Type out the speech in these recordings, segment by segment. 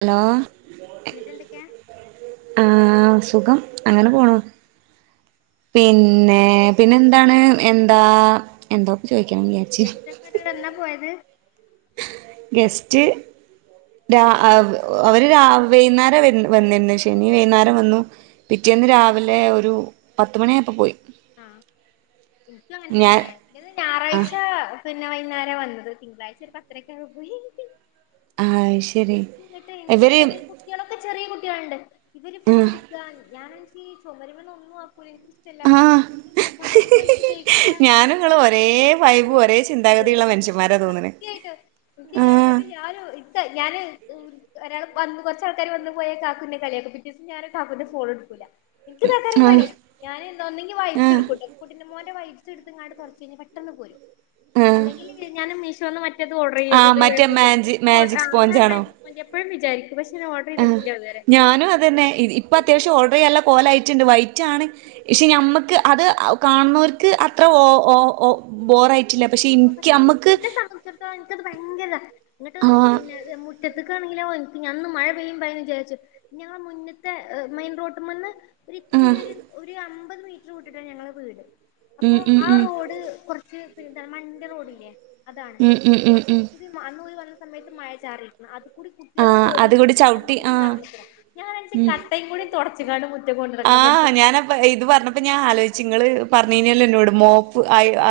Hello എന്നിട്ട് എന്തൊക്കെ ആഹ് സുഖം അങ്ങനെ പോണു പിന്നെ പിന്നെ എന്താണ് എന്താ എന്താപചോയിക്കണവി ഗെസ്റ്റ്ക്കാങ്ങട്ട് എന്നാ പോയത്? ഗസ്റ്റ്ര രാ അവ അവര് രാ വൈന്നേരം വന്നിരുന്നേ ശ ശനി വൈന്നേരം വന്നു ആഹ് പിറ്റേന്ന് രാവിലെ ഒരു പത്തുമണിയായപ്പോ പോയി ആഹ് എനിക്കുഅങ്ങനെ ഞാൻ തന്നെ ഇൻ്റത് ആഹ് ഞായറാഴ്ച പിന്നെ വൈന്നേരം വന്നത് തിങ്കളാഴ്ച ഒരു പതരയൊക്കെ ആയപോ പോയി ആഹ്ആഹ് ആഹ്ശേ ഇൻക്ക്ങ്ങട്ട് എനിക്കങ്ങനെറിയ കുട്ടികളൊക്കെ ചെറിയ കുട്ട്യാളുണ്ട് ഇവര് ഫുഡ് ആഹ് ഇടുക്കാ ഞാന ഇൻക്ക് ചുമരിമല് ഒന്നും ആകൂല ഇന്ക് ഇഷ്ടല്ല, ഞാനുംനിങ്ങളും ഒരേ വൈബും ഒരേ ചിന്താഗതിയള്ള മനുഷ്യന്മാരാ തോന്നണ് ആഹ് ഇൻക്ഞാൻഇങ്ങട്ട് ല്ലാരു [unintelligible] ഇൻക്കെ ഹ് ഞാാന് [unintelligible] ഒരാൾ വന്ന് കൊ റച്ചാൾക്കാർ വന്ന് പോയ കാക്കുന്റെ കളിയക്കും പിറ്റേസം ഞാന് കാക്കുന്റെ ഫോൺ എടുക്കൂല്ല എനിക്ക് തക്കരം ആഹ് പണി ഞാന് ഒന്നെങ്കി വൈറ്റ് ആഹ് ഇടുക്കുട്ടോ കുന്റെ മോൻ്റവൈറ്റ്സഎടുത് തൊട്ച് കഴിഞാ പെട്ടെന്ന് പോരും ആഹ് അല്ലെങ്കിൽ ഞാന് മീഷോന്ന് മറ്റ ഇ ത് ഓർഡർ ചെയ് ആഹ് മറ്റേ മാജി മാജിക് സ്പോഞ്ചാണോ [unintelligible] മറ്റെ എപ്പഴും വിചാരിക്കും പക്ഷെ ഓഡ ആഹ് ഞാനും അതന്നെഇ ഇപ് ഇപ്പൊ അത്യാവശ്യം ഓർഡർ ചെയ്യനുള കോലയയിട്ടുണ്ട് വൈറ്റാണ് പക്ഷെ ആ ഞമ്മക്ക് അത് കാണുന്നൊർക്ക് അത്ര ഒഓഒ ബോറയി പക്ഷെ നിക്ക് ഇന്നെ സംബന്ധിച്ചിടത്തോളം എനിക്കത് ഭയങ്കര ഇങ്ങട്ട്ട ആഹ് പിന്നെ മു റ്റതിക്കണെങ്കിലൊ ഞാൻ മഴ പെയ്യുന്ന് വിചാരിച്ചു ഞങ്ങള് മുന്നിത്തെ മെയിൻറോട് മന്ന് ഒര് ആഹ് ഇത്തിരി ഒരു ഒരു അമ്പത് മീറ്റർ വിട്ടിട്ടാണ് ഞങ്ങളുടെ വീട് അപ്പൊ ഉം ഉം ആ ഉം റോഡ് കൊ റച്ച് പിന്നെ എന്ത മണിന്റെ റോഡില്ലേ അതാണ് ഉം ഉം ഉം ഉം അതൊക്കു വന്ന സമയത്ത് മഴ ചാറി അത് കൂടി കുട്ടികൾ ആഹ് അങ്ങോ് അത് ഒഓടിയിട്ട് കൂടി ചവിട്ടി ആഹ് കട്ടക്കമകൂടിനടന്നിക്കൺ ഞാനെച്ച ഉം കട്ടയും കൂടി തൊടച്ച കാണ്ട് മുറ്റക്കൊണ്ട് നടക്കണ ആഹ് മനസത്തിയാ ഞാനപ്പ ഇത് പറഞ്ഞപ്പോ ഞാൻ ആലോചിച്ച് ങ്ങള് പറഞ്ഞിനിലോ എന്നോട് മോപ്പ്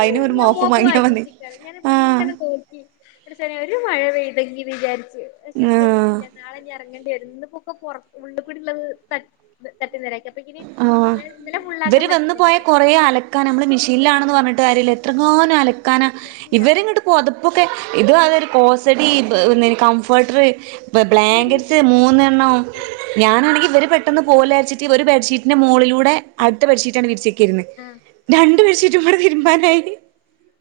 അയിന് ഒരു മോപ്പ് വാങ്ങിയ മതി ചേർങ്ങനെ ആഹ് ഇന്നങ്ങനെ നോക്കി പടച്ചോനെ ഒരു മഴ പെയ്തെങ്കി വിചാരിച്ച പക്ഷെ ആഹ് പെയിനില്ല നാളെ ഇനി ഇറങ്ങേണ്ടി വരു ഇന്ന്പ്പോർ ഉള് കൂടി ഉള്ളത് ത തട്ടി നിരൊക്കെ അപെകിന് ഇന്നലെ ഫുള്ളാക്കാൻ പറ്റില്ല ഇന്നലെ ഇത്ര അലക്കാൻ നമ്മള് മെഷീനിലാണെന്ന് പറഞ്ഞിട്ട് കാര്യല്ല്യ എത്രങ്ങോനം അലക്കാന ണ്ട് ഇവരും അറിയോ കിങ്ങട്ട് പൊതപ്പോക്കെ ഇത് അതൊരു കോസടി പി കംഫേർട്ടർ ഒക്കെങ്ങട്ട് ബ്ലാങ്കറ്റ്സ് മൂന്നെണ്ണോ ഞാനാണെങ്കിൽ ഇവര് പെട്ടെന്ന് പോലാച്ചിട്ട് ഷീറ്റിന്റെ മുകളിലൂടെ അടുത്ത പട്ഷീറ്റ ആണ് വിരിച്ചക്കയിരിന്നത് ആഹ രണ്ടു പേഷീട്ടും ബാടെ തിരുമ്പാനായി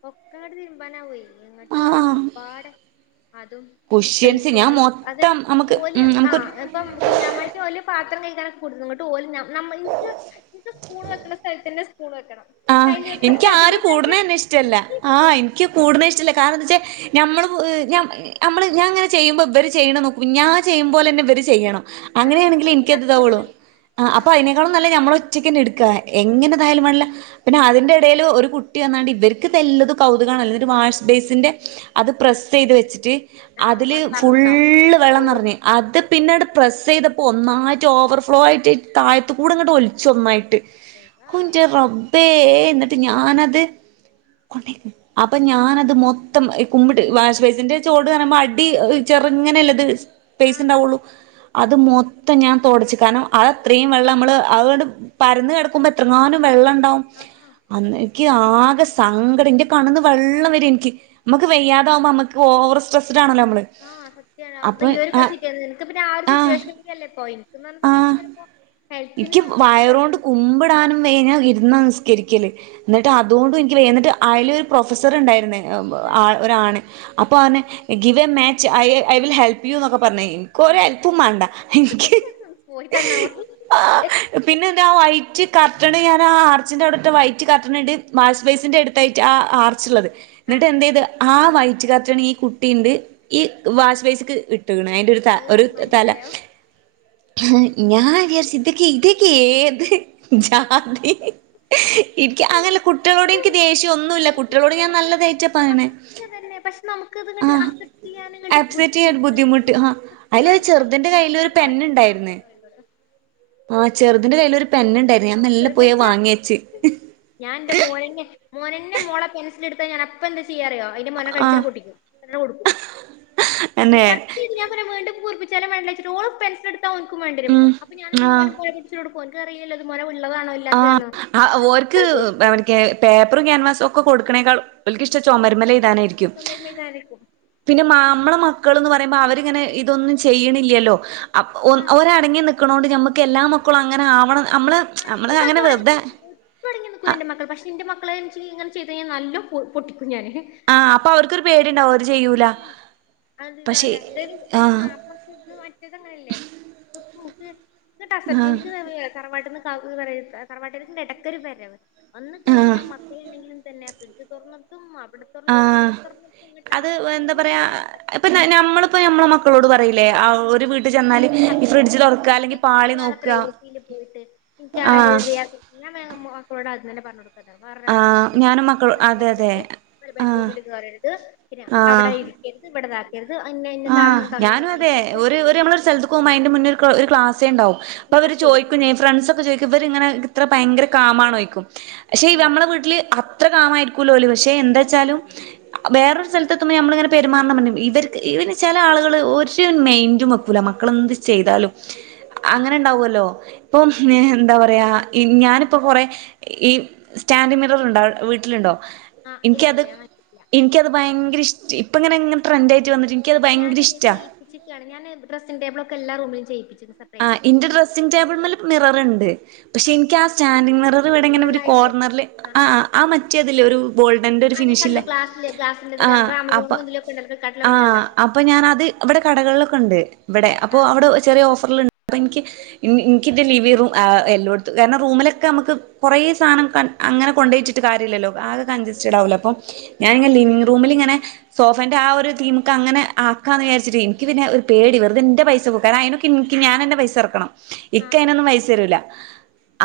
ഒക്കെ അങ്ങട്ട് തിരുമ്പാനാവേ ഇങ്ങോട്ട് ആഹ് ആകപ്പാടെ അതും കുഷ്യൻസ് ഞാൻ പ്ലേറ്റെളും അതെ മൊത്തം നമുക്ക് ഓല ഉം ആഹ നമുക്ക് [unintelligible] ഇപ്പം കുഞ്ഞാമായിട്ട്ഓലിയ പാത്രം കഴിക്കാനൊക്കെ കൊടുത്ത ഇങ്ങോട്ട് ഓല [unintelligible] നിനിക്ക് സ്പൂണ് വെക്കണ സ്ഥലത്ത്ന്റെ സ്പൂണ് വെക്കണം ആഹ കയ്യില് വെക്ക്ണ എനിക്ക് ആര് സ്ഥലത്തന്നെ കൂടേന്നെ കയ്യില് നിഷ ഇഷ്ടമല്ല ആഹ എനിക്ക് കൂടണ ഇഷ്ടല്ല കാരണം എന്താ വെച്ചാൽ നഞമ്മള് നമ്മള് ഞാൻങ്ങനെ ചെയ്യുമ്പോൾ ഇവര് ചെയ്യണം നോക്കും ചെയ്യുമ്പോല തന്നെ ഇവർ ചെയ്യണം ആഹ് അങ്ങനെയാണെങ്കിൽ അത്പ്പോ എനക്ക്ത് തോകളൂ നടക്കൂലല്ലോ ആഹ് അപ്പൊ അതിന ന്നല്ല നമ്മളെ ഒറ്റക്കെ എടുക്കാ ആഹ് എങ്ങനെ തായാലും മേണ്ടില്ല പിന്നെ അതിന്റെ ഇടയിൽ ഒരു കുട്ടി വന്നാണ്ട് ഇവർക്ക് നല്ലത് കൗതുകമാണ് അല്ലെങ്ക ഒരു വാഷസ് ബേസിന്റെ അത് പ്രസ് ചെയ്ത് വെച്ചിട്ട് ആഹ് അതില് വടെ നടന്നിട്ടുണ്ടാവും ഫുള്ള് വെള്ളം നിറഞ്ഞഞ് അത് പിന്നീട് പ്രെസ്സ് ചെയ്തപ്പോ ഒന്നായിട്ട് ഓവർ ഫ്ലോ ആയിട്ട് താഴത്ത കൂടി ഇങ്ങട്ട് ഒലിച്ച ഒന്നായിട്ട് ൻ്റെ റബേ എന്നിട്ട് ഞാനത് കൊണ്ട അപ്പൊ ഞാനത് മൊത്തം കുമ്പിട്ട് വാഷ് വൈസിന്റെ ചോട് പറണുമ്പോ അടി ചെറങ്ങനെയല്ലത് പേസ ആഹ് ഉണ്ടാവുള്ളു അത് മൊത്തം ഞാൻ തൊടച്ച് കാരണം അത അത്രയും വെള്ളം നമ്മള് അതുകൊണ്ട് പരുന്ന് കിടക്കുമ്പോ എത്രങ്ങാനുംം വെള്ളം ഉണ്ടാവും ആഹ അന്ന എനിക്ക് ആകെ സങ്കടം എന്റെ കണന്ന് വെള്ളം വര എനിക്ക് നമുക്ക് വ്യയ്യതാവുമ്പോ നമുക്ക്ഓവർ സ്ട്രെസ്ഡ ആണല്ലോ നമ്മള് ആഹ് സത്യോ അത് അപ്പൊ ഈ ഒരു ആ സീറ്റിയ നിനക്ക് പിന്നെ ആ ഒരു ആഹ് സിറ്റുവേഷൻ കേണ്ടിയല്ലേ പോയി [unintelligible] ആഹ് സംബദ്ധിച്ചപ്പോ എനിക്ക് വയറോണ്ട് കുമ്പ ടാനും വഞ്ഞ ഇരുന്ന നിസ്കരിക്കല് എന്നിട്ട് അതുകൊണ്ടും എനിക്ക് വ എന്നിട്ട് അയലൊ ഒരു പ്രൊഫസർ ഉണ്ടായിരുന്ന ആഹ് ആഹ ഒരാണ് അപ്പോൾ അവന് give a match I I will help you എന്നൊക്കെ പറഞ്ഞ് കഴിഞ്ഞ് ഒരു അല്പ്പും വേണ്ട എനിക്ക് ആഹ് പോയി തന്നാ മതി പിന്നെ എന്റെ വൈറ്റ് കർട്ടൺ ഞാൻ ആഹ ആർച്ചിന്റെ അവിടെ വൈറ്റ് കർട്ടൺ ഇ വാഷ് ബസിൻ്റെ അടുത്തായിട്ട് ആഹ ആർച്ചുള്ളത് ആഹ് എന്നിട്ട് എന്ത് ചെയ്ത് ആഹ വയറ്റ് കാട്ടാണ് ഈ കുട്ടിണ്ട് ഈ വാശ് വേസിക്ക് ഇട്ടുകണ അതിന്റെ ഏഹ് ഒരു തല മഞ്ഞായോ ഞാൻ വിച്ചത ഇതക്ക ഏത് [unintelligible] തി എനിക്ക് അങ്ങനല്ല കുട്ടികളോട് എനിക്ക് ദേഷ്യം ഒന്നുമല്ല കുട്ടികളോട് ല്ല ഞാൻ പക്ഷെ നല്ലതായിട്ടാ പറയണേ പതുക്കെ തന്നെ പക്ഷെ നമുക്ക്ത്ങ്ങട്ട് ആഹ് അക്സെപ്റ്റ് ചെയ്യാന ഇങ്ങോട്ട് ആക്സെപ്റ്റ് ചെയ്യാൻ ഒരു ബുദ്ധിമുട്ട് ആഹ് [unintelligible] അതിലൊരു മനസ ചെറുതിന്റെ കയ്യിൽ ഒരു [unintelligible] കൊറക്കെ [unintelligible] പറയും ആഹ ചെറുതിന്റെ കയ്യിൽ ഒരു പെന്ന്ണ്ടായി ഞാൻ എന്റെ മോനെ മോനന്റെ മോളെ പെൻസൽ എടുത്താ ഞാൻ അപ പ്പൊ എന്താ ചെയ്യാറിയോ അതിന്റെ മൊന കഴിച്ച ആഹ് പൊട്ടിക്കും കൊടുക്കും അന്നെ എന്നചാ [unintelligible] വീർപ്പിച്ചാല മണ്ടഓ പെസടുത്താ അവ വണ്ടരും ഉം അപ്പ ഞാൻ എന്തയും ആഹ് ഒന് [unintelligible] എനിക്ക് അറിയില്ലത് മനള്ളതാണല്ല [unintelligible] ആഹ ഓക്ക് [unintelligible] പേപ്പറും ക്യാൻവാസും ഒക്കെ കൊടുക്കണേക്കാൾ അവക്ക് ഇഷ്ട ചുമരിമല ഇഴ്താനായിരിക്കും പിന്നെ മാ ന്നമ്മളെ മക്കൾന്ന് പറയുമ്പോ അവരിങ്ങനെ ഇതൊന്നും ചെയ്യണില്ലല്ലോ ആഹ് ഒരടങ്ങി നി നിക്ക്ണ്ടോണ്ട് നമുക്ക് എല്ലാ മക്കളും അങ്ങനെ ആവണം നമ്മള് ആ നമ്മള് ഇന്റെ അങ്ങനെ മക്കള് അടങ്ങി വെറുതെ നിക്കില്ലേ പ്പടങ്ങി ആഹ് നിക്കുലാന്റെ മക്കൾ പക്ഷെ എന്റെ മക്കള് [unintelligible] ഇങ്ങനെ ചെയ്ത് കഴിഞ്ഞാൽ നല്ല പൊട്ടിക്കും ഞാന് അഹ് ആഹ് അപ്പൊ അവർക്കൊരു പേടിണ്ടാവും അവര് ചെയ്യൂല ൻ്റെ പക്ഷെ തല ആഹ് അ ഇത് മറ്റേതങ്ങനല്ലേ പൂക്ക് ആഹ് ഇന്നട്ടഅസറ്റിൻസ് തറവാട്ടിന്ന് [unintelligible] തറവാട്ടകന് എടക്കൊരു വരവ് വന്ന് ആഹ് കഴിഞ്ഞാൽ മക്കള എന്തെങ്കിലും തന്നെ ഫ്രിഡ്ജ് തൊറന്ന്ട്ടും അവിടെ തൊറന്ന്ട്ടും ആഹ് ഇവിടെ തൊറന്നട്ടും ങ്ങട്ട് ആകെ കൂടെ ഇപ്പ ഞമ്മളിപ്പോ നമ്മെ മക്കളോട് പറയില്ലേ ആ ഒരു വീട് [unintelligible] നോക്കുക പ്രൈവസിൽ പോയിട്ട് നിക്ക് ആഹ് [unintelligible] ഞാൻ മക്കളോട് ആദ്യതന്നെ പറഞ്ഞ് കൊടുക്കതാണ് വേറൊരാളെ ആഹ് വീട്ട് ഞാനും മക്കളോ ഫ്രിഡ്ജ് അതെ അതെ തൊറക്കരുത് [unintelligible] ആഹ് ബെഡ്റൂമിൽ കേറരുത് പിന്നെ അവിടെ ആഹ് ഇരിക്കരുത് ഇവിടെ രുത് അഹ്ന് ന്നെ ആഹ് ഞാനും അതെ ഒരു ഒരു മ്മളെസ്ഥല തെ ക്കും അതിന്റെ മുന്ന ഒരു ക്ലാസേ ണ്ടാവും അപ്പോ ഞാൻ അവര് എടുത്ത് കൊടുക്കും ചോയിക്കും. ഫ്രണ്ടസ് ഒക്കെ ചോദിക്കും ഇവര് ഇങ്ങനെ ഇത്ര ഭയങ്കര കാമാണോചോദിക്കും പക്ഷെ ഉം നമ്മെളെ വീട്ടില്. ത്ര കാമായിരിക്കൂല്ലോൽ പക്ഷെ എന്താ ആഹ് വെച്ചാലും വേറൊരു സ്ഥലത്തെത്തുമ്പോൾ നമ്മളിങ്ങനെ പെരുമാറണം ഇവർ. ഇവർ ചെല ആളുകൾ ഒരു മൈന്റും വെക്കൂല മക്കളെന്ത് ചെയ്താലും. അങ്ങനെ ഉണ്ടാവുല്ലോ ഇപ്പം എന്താ പറയാ ഞാനിപ്പം കൊറേ. ഈ സ്റ്റാന്റ് മിറർ ഉണ്ടോ വീട്ടിലുണ്ടോ. ആഹ് ഇല്ല എനിക്കത് ഇല്ല ഞാൻ വാങ്ങിക്കില്ല എനിക്കത് ഭയങ്കര ഇഷ്ടം ഇപ്പ ഇങ്ങനെങ്ങനെ ട്രെന്റ് ആയിട്ട് വന്നിട്ട്. എനിക്കത് ഭയങ്കര ഞാന് ഇഷ്ടാ ചെയിപ്പിച്ചിക്കാണ് ഞാന് ഡ്രസ്സിംഗ് ടേബിൾ ഒക്കെ എല്ലാ റൂിലും ചെയ്യിപ്പിച്ചിക് സർ ആ ഇന്റെ ഡ്രസ്സിംഗ ടേബിൾ മേല് മിറർണ്ട്. പക്ഷെ ആഹ് എനിക്ക് ആ സ്റ്റാൻഡിങ്ങ് മിറർ വടെ ഇങ്ങനെ ഒരു ഫുള്ളായിട്ട് കോർണറില് ആഹ് ആ ആഹ് ആ മറ്റേതില്ലേ ഒരു. ഗോൾഡന്റെ ഒരു ആഹ് ഞാൻ കണ്ടു ഫിനിഷ്ല്ലേ ഗ്ലാസില് ആ ഗ്ലാസിന്റെതില് അപ്പൊ അമസോണിലും ഇതിലൊക്കെ ഉണ്ടല്ലോ ആ. ഫ്ലിപ്കാർട്ടിലൊക്കെ ഉണ്ടല്ലോ അപ്പോൾ ഞാന അത് ഇവിടെ കടകളിലൊക്കെ ഉണ്ട് ഇവിടെ അപ്പോൾ ആഹ് ആഹ് അവിടെ ചെറിയ ഓഫറിലു അപ്പോൾ എനിക്ക് എനിക്കിത് ലിവി എല്ലോടത്തും കാരണം റൂമിലൊക്കെ നമുക്ക് കുറെേ സാധനം ക അങ്ങനെ ആഹ് കൊണ്ടോയിട്ട് ട്ട് കാര്യല്ലല്ലോ ആകെ കഞ്സ്റ്റഡ് ആകല്ലോ അപ്പം ഞാനിങ്ങന ലവിംഗ് റൂമിലിങ്ങനെ.. സോഫന്റെ ആ ഒരു ടീമിക്ക് അങ്ങനെ ആക്കാന്ന് വിചാരിച്ചിട്ട് എനിക്ക് പിന്നെ ഒരു പേടി വെറുതെന്റെ പൈസ പോക് കാരണം അനൊ. നിക്ക്നിക്ക് ഞാനന്റെ പൈസ ഇറക്കണം ആഹ് ഇക്ക ആഹ് അയിനൊന്നും പൈസ തരൂല്ല.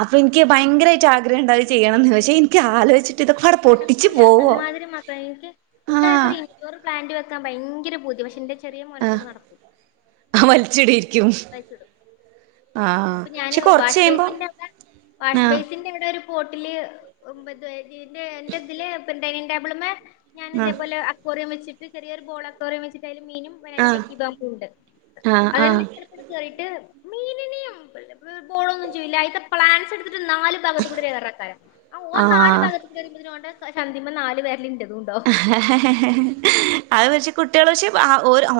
അപ്പൊ എനിക്ക് ഭയങ്കരായിട്ട് ആഗ്രഹം ഉണ്ടാവ അത് ചെയ്യണംമന്ന് പക്ഷെ എനിക്ക് ആലോചിട്ട്. നടടക്കൂല അമാതിരി മക്കള എനിക്ക് ആഹ് നിക്ക്. ഡോറ് പ്ലാന്റ് വെക്കാൻ ഭയങ്കര പൂതി പക്ഷെന്റെ ചെറിയ മോനെ ആഹ് കൊണ്ട് നടക്കൂല ആ വലിച്ചിടിയിരിക്. വലിച്ചിടും അപ്പൊ ഞാന് പക്ഷെ കൊറച്ച് വാഷ് കഴിയുമ്പോ ബേസിന്റെവിടെ ആഹ് വാഷ്ബേസിന്റെ വിടെ ഒരു ബോട്ടില് എന്റെ ഇതില് ഡൈനിങ് ടേബിള്മ്മേ ആഹ് ഞാനിതേപോല അക്വോറിയ വച്ചിട്ട് ചെറിയരു ബോളഅക്വോറിയ വെച്ചിട്ടായില്മീനും. ആഹ് [unintelligible] ആഹ് അതന്നെ ആഹ് കേറിട്ട് മീനിനിം ബോളും ഒന്നും ചെയ്യൂല അയിത്തെ പ്ലാന്റ്സ് ഇടത്ത് ട്ട് നാല് ഭാഗത്തുകൂടെ കേ റേക്കാരും ആ ഓ നാല് ആഹ് ഭാഗത്ത് കേറി വരുമ്പത്തിന്ന് ഓൻ്റെചന്തി മേ നാല് വെര്‌ല് ഇൻ്റെത്. അത് വച്ച് കുട്ട്യാള് പക്ഷെ അ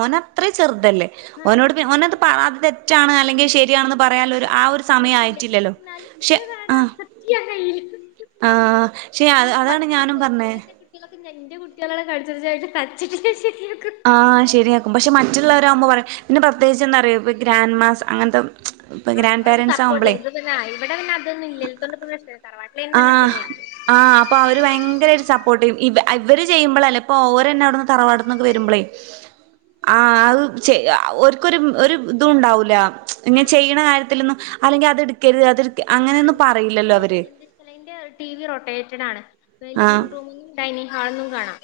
ഓന അത്ര ചെറുതല്ലേ.. ആഹ് ഓനോട് എന്നട്ട് ഓനത് അത് എനിക്ക് തെറ്റാണ് അല്ലെങ്കിൽ ശരി യാണെന്ന് പറയാ ള്ള ആ ഒരു സമയം ആയിട്ടില്ല ആയിട്ടില്ലല്ലോ പക്ഷെ എന്നാലും പക്ഷെ ആ എനിക്കതാടാ അക്സെപ്റ്റ് ചെയ്യാൻ കഴിയില്ല ആഹ് ശെ അതാണ് ഞാനും പറഞ്ഞേ കുട്ടികളൊക്കെന്റെ ഇൻ്റെകുട്ടികളെ കടിച്ച്ട്ട്ച്ചി്ന്റെ. [unintelligible] ആഹ് ശെരിയാക്കും പക്ഷെ മറ്റുള്ളവരാവുമ്പോ പറിം പിന്നെ പ്രത്യേകിച്ച് എന്തറിയൊ പ്പ ഗ്രാൻഡ് മാസ് അങ്ങൻത്തെ.. ആഹ് ഒരു സപ്പോർട്ട് ന്നട്ട് പിന്നെ ഏഹ് ഇവട പിന്ന അതൊന്നുല്ല്യാത്തൊണ്ട് പ്പ പ്രശ്നേ ആഹ്. ആഹ് അപ്പൊ അവര് വയങ്കര ഒരു സപ്പോർട്ടെയ്യും. ഇവ ഇവര് ചെയ്യുമ്പളല്ലേ ഇപ്പൊ ഓരെന്നെ അവിടുന്ന് തറവാട്ന്നൊക്കെ വെരുമ്പളേയ് ആഹ് അത് ച്ചെ അ ഓര്ക്കൊരു ഉം ഒരു തുംണ്ടാവൂലാ. ഇങ്ങെനെ ആഹ് ചെയ്യണ കാര്യത്തിലൊന്നും അല്ലെങ്കി അത്ട്ക്കര്ത് അത്ട്ക്ക് അങ്ങനെയൊന്നും പറയില്ലല്ലോ അവര്. അല്ല ഇന്റെ ടി വി റോട്ടേറ്റഡാണ്. വേ ആഹ് ലിവിംഗ് റൂമ്ന്നും ഡൈനിംഗ് ഹാൾന്നും കാണാ.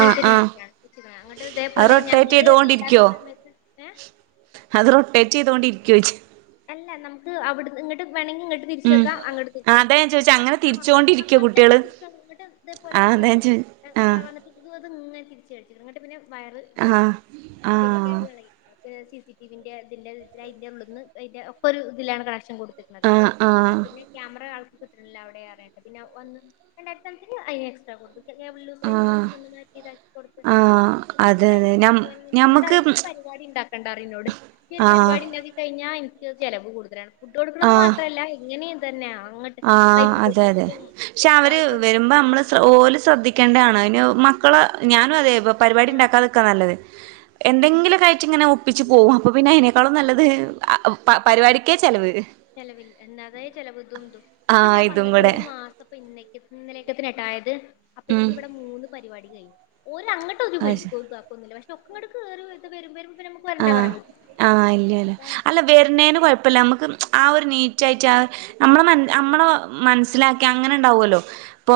ആഹ് ആഹ് രീത്യായ്ട്ടാണ് തീര്ച്ചെക്ക്ണാണ് അങ്ങട്ട് അത് തേപോലെ റൊട്ടേറ്റ് ഞങ്ങള് ഇല്ലാത്ത ചെയ്തോണ്ടിരിക്കോ സമയത്ത് ഏഹ് അത് റൊട്ടേറ്റെയ്തുകൊണ്ടിരിയ്‌ക്കോയ്ച്ച് അല്ല നമുക്ക് അവ്ട്ന്ന് ങ്ങട്ട് വേണങ്കി ഇങ്ങട്ട് ഉം തിരിച്ചക്കാ അങ്ങട്ട് ആഹ് അതാ തിരിച്ചെക്കാ ഞാൻ ചോദിച്ചെ അങ്ങനെ ആഹ് തിരിച്ചോണ്ടിരിക്കോ [unintelligible] കുട്ടികള് ങ്ങട്ട് തേപോലെ ആഹ് അതാ ഞാൻ വന്ന്ട്ട് ചോ ആഹ് [unintelligible] വന്ന്ട്ട് ഇത് അത് ങ്ങനെ തിരിച്ച് കൾച്ചി ർങ്ങട്ട് പിന്നെ വയറ് ആഹ് ഇതായിക്ക്ണ്, പിന്നെ ആഹ് കേബിൾ വളയി അപ്പ ഞാൻ സി സി ടിവിന്റെ തിന്റെ അയ്ന്റെ ഉള്ള്ന്ന് അയ്ന്റെ ഒക്കെ ഒരു തിലാണ് കണക്ഷൻ കൊട് ആഹ് ആഹ് [unintelligible] ക്യാമറ ആൾക്ക് കിട്ട്ണ്ട്ല്ല അവടെ അർഞ്ഞിട്ട് പിന്നെ ഒന്ന് രണ്ടായിര്ത്തി സംതിങ്ങ അയ്ന്എക്സ്ട്രാ കൊടുക്കു പ്പം കേബ്ൾ ലൂസായ്ക്ക്ണ്. ആഹ് പ്പൊ ഒന്ന് മാറ്റിതാ കൊട്ത്ത്. ആഹ് അതെ എന്നാ അതെ ഇന്നെ ഞ [unintelligible] ഞമ്മക്ക് ന്നോടറിം ഞ്ഞി ഒരു പരിവാടി ണ്ടാക്കണ്ടാ റിം ന്നോട്. ഞ്ഞി ഒരു ആഹ് പരിപാടിണ്ടാക്കി കയ്ഞ്ഞാ ഇൻക്ക് ചെലവ് കൂട്തലാണ്, ഫുഡ് കൊടുക്ക്ണത് ആഹ് മാത്രല്ല ഇങ്ങനിം തെന്നാ അങ്ങട്ട് ആഹ് പൈപ്പ് അതെ, അതെ പൊട്ടിച്ചിട്ടും പക്ഷെ അവര് ഇതായിട്ടും വെരുമ്പം അമ്മള് ശ്ര ഓല് ശ്രദ്ധിക്കേണ്ട ആണ് അയ്ന് മക്കളെ ഞാനും അതെ പ പരിപാടി ആഹ് ണ്ടാക്കാതക്കാ നല്ലത് എന്തെങ്കിലും ഒക്കായിട്ട്ങ്ങനെ ഒപ്പിച്ച് പോവും അപ്പം പിന്നെ അയിനേക്കാളും നല്ലത് ആ പ പരിവാടിക്കേ ചെലവ് ചെലവില്ല എണ്ണാവേ ചെലവ് തും തും ഇപ്പം ആഹ് ഞാൻ ഇതും വന്നിട്ട് കൂടെ ഒരു മാസ് അപ്പം ഇന്നേയ്ക്ക് ഇന്നലേയ്ക്കത്തിന് ട്ടൊ ആയത്. ഉം അപ്പേക്കിന് വടെ മൂന്ന് പരിവാടി കയ്ഞ്ഞ്. ഒരങ്ങട് ട്ടോല് അത് വിളിക്കും താക്കൊന്നുല്ല പക്ഷെ ഒക്കങ്ങട്ട് കേറി വ്ട്ട് വെരും വെരും ആഹ് ആഹ് ഇല്ല്യാല അതാണ് അല്ല വെര്ണേന് കൊയപ്പല്ല അമ്മക്ക് ആ ആഹ് ഒരു നീറ്റായിട്ട് ആ ഞമ്മളെ മൻ അമ്മളെ മൻസ്സ്ലാക്കി അങ്ങനെണ്ടാവോലൊ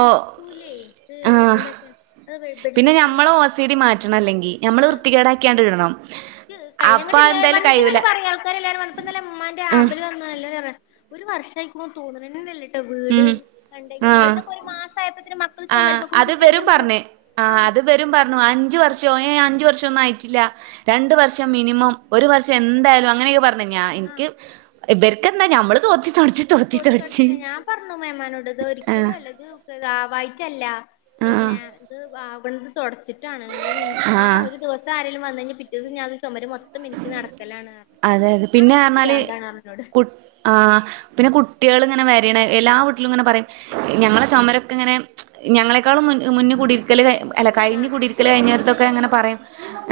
നിക്കൂലേയ് ത് എന്താച്ചാ അത് പിന്നെ ബെഡ്ഷീറ്റെല്ലാം ഞമ്മളെ ഞാൻ ഓർസിടി മാറ്റണല്ലെങ്കി ഞമ്മള് വൃത്തികേടാക്കിയാണ്ട് ഇടണം. ഇയ്ക്ക് അപ്പൊ കയ്യൂലങ്ങട്ട് ന്നേ എന്തായാലും വന്നട്ട് കയ്യൂല ങ്ങട്ട് പറയ ആൾക്കാരെല്ലാരും വന്ന് പ്പന്നലെ മ്മാന്റെ ആഹ് ആബ്ബ്ന് വന്ന എല്ലാരുറ്യാ ഒരു വർഷായിക്ക്ണു തോന്ന്ണെന്നെല്ല ട്ട വീട് ഉം കണ്ടയ്ഞ്ഞ ആഹ് ഓൽതൊക്കെ ഒരു മാസായപ്പത്തിന് മക്കള് ആഹ് ചൊമര്മ്മക്കൂടി അത് കുത്ത്യര്ഞ്ഞ്ട്ട് ഇവരും ഞാപർഞ്ഞ് പറഞ്ഞ് ആഹ് അത് വരും പർഞ്ഞു അഞ്ച് വർഷോ ഏഹ് അഞ്ച് വർഷൊന്നും ആയിട്ടില്ല രണ്ട് വർഷം മിനിമം ഒരു വർഷം ആഹ് എന്തായാലും അങ്ങനൊക്കെ പറഞ്ഞ് ഞാൻ ആഹ് ഇൻയ്ക്ക് ഇവെര്ക്കെന്താ ഞമ്മള് തോത്തി തൊട്ച്ച് തോത്തി തൊട്ട്ച്ചിട്ന്നേ ഞാൻ പർഞ്ഞു മേമാനോട് ഇത് ഒരിയ്ക്കലും ആഹ് അല്ല ഇത് [unintelligible] ആവായിട്ടല്ല ആഹ് പിന്നെ ഇത് ആവ്ണത് തൊടച്ചിട്ടാണ് ഒര് മിൻറ്റ് ഞാൻ ആഹ് പറലെ ഒരു ദിവ സം ആരേലും വന്നയ്ഞ്ഞാ പിറ്റേന്ന് ഞാത് ചൊമര് മൊ ത്തം മിനിക്കി നടക്കലാണ് അതെ അതെ ർഞ്ഞ്. പിന്നെ അണക്ക് പറഞ്ഞാല് പിരാന്താണ്ർഞ്ഞ് ന്നോട്. കു ആഹ് പിന്നെ കുട്ട്യേള് ങ്ങനെ വരിണ എല്ലാ വീട്ടിലുംങ്ങനെ പറിം ഞങ്ങളെ ചൊമരൊക്കെങ്ങനെ ഞങ്ങളെക്കാളും മുന്ന് മൂന്ന് കുടിര്ക്കല് കയ് അല്ല കയ്ഞ്ഞ് ആഹ് കുടീർക്കല് കയ്ഞ്ഞോര് തൊക്കെങ്ങെനെ പറിം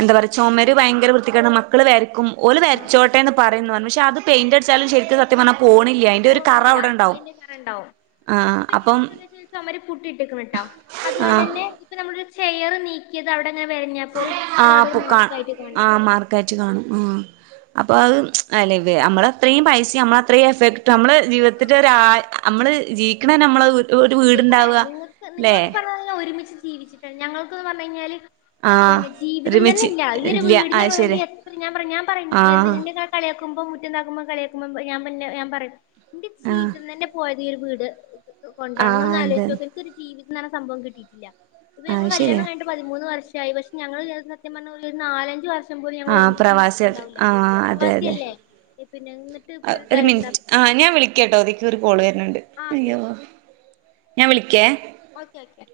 എന്താ പറയ ചൊമര് ഭയങ്കര വൃത്തികേടാ മക്കള് വെര്ക്കും ഓല് ആഹ് വെര്ച്ചോട്ടേന്ന് പറിംന്ന് പർഞ്ഞ്. പക്ഷെ അത് പെയിന്റടിച്ചാലും ശരിക്ക് സ ത്യം പർഞ്ഞാ പോണില്യ. അയ്ൻ്റൊരു കറ പോവൂല അവ്ടെണ്ടാവും. അതിന്റെ കറ ആഹ് അപ്പം ചൊമര് പുട്ടി ഇട്ട് ക്ക്ണ് ട്ടോ ആഹ് അതുകൊണ്ടെന്നെ ഇപ്പ നമ്മളൊരു ചെയറ് നീ ക്കിയത് അവടെങ്ങനെ വെരഞ്ഞാ പോലും അത് അവിടൊരു മാർക്കായിട്ട് കാൺണ് ണ്ട് കേച്ച് കാണും. ആഹ് അപ്പം അത് അല്ല അമ്മളത്രീം പൈസിം അമ്മളത്രിം എഫേർട്ട് ട്ത്തും അമ്മളെ ജീവിതത്തിന്റെ ഒരാ അമ്മള് ജീവിക്കണെന്നെ അമ്മളെ ഒരു സത്യം വീടുണ്ടാവ പറയാ നിങ്ങൾക്ക് ല്ലെ നിങ്ങളൊക്കെ പറഞ്ഞ ഒരുമിച്ച് ജീവിച്ചിട്ടുണ്ട് ഞങ്ങക്ക്ന്ന് പറഞ്ഞഞ് കഴിഞ്ഞാല് ആ പിന്നെ ജീവിതം തന്നെ ഒരുമിച്ച് ഇല്ല ഈ ഒരു ഇല്ല വീടിന് അത് വേണ്ടി ശരി എത്ര ഞാൻ ഞാൻ പറിം ആ ഇന്നെക്കാട്ടിം കളിയാക്കുമ്പം മുറ്റണ്ടാക്കുമ്പം കളിയാക്കുമ്പം ഞാൻ പറിം ഇന്റെ ആ ജീവിതം തന്നെ പോയത് പുതിയൊരു വീട് ആ കൊണ്ടാണ് ങ്ങളൊന്ന് അതെ ആലോയ്ച് നോക്കി ഇൻക്കൊരു ജീവിതന്നർഞ്ഞ സംഭവം കിട്ടിയിട്ടില്ല ഇപ്പം ആ ഞങ്ങളെ കല്യാണം ശരിയാ കയ്ഞ്ഞിട്ട് പതിമൂന്ന് വർഷായി പക്ഷെ ഞങ്ങളെ ജീവിതം സത്യം പറഞ്ഞ ഒരു നാലഞ്ച് വർഷം വർഷം പോലും ഞങ്ങൾ ആ ഒരുമിച്ച് പ്രവാസികൾ ജീവിച്ചിട്ടുണ്ടാവില്ല ആ അതെ അതെ പ്രവാസിയല്ലേ പിന്നെ ഇന്നട്ട്പ്പം ഒര് തായിരുന്ന ആഹ് ഞാൻ വിളിക്കാട്ടോ ഇതിയ്ക്ക് ഒരു കോൾ വർണ് ണ്ട് ആ ഓക്കെ അയ്യോ ഞാൻ വിളിക്കേ ഓക്കെ ഓക്കെ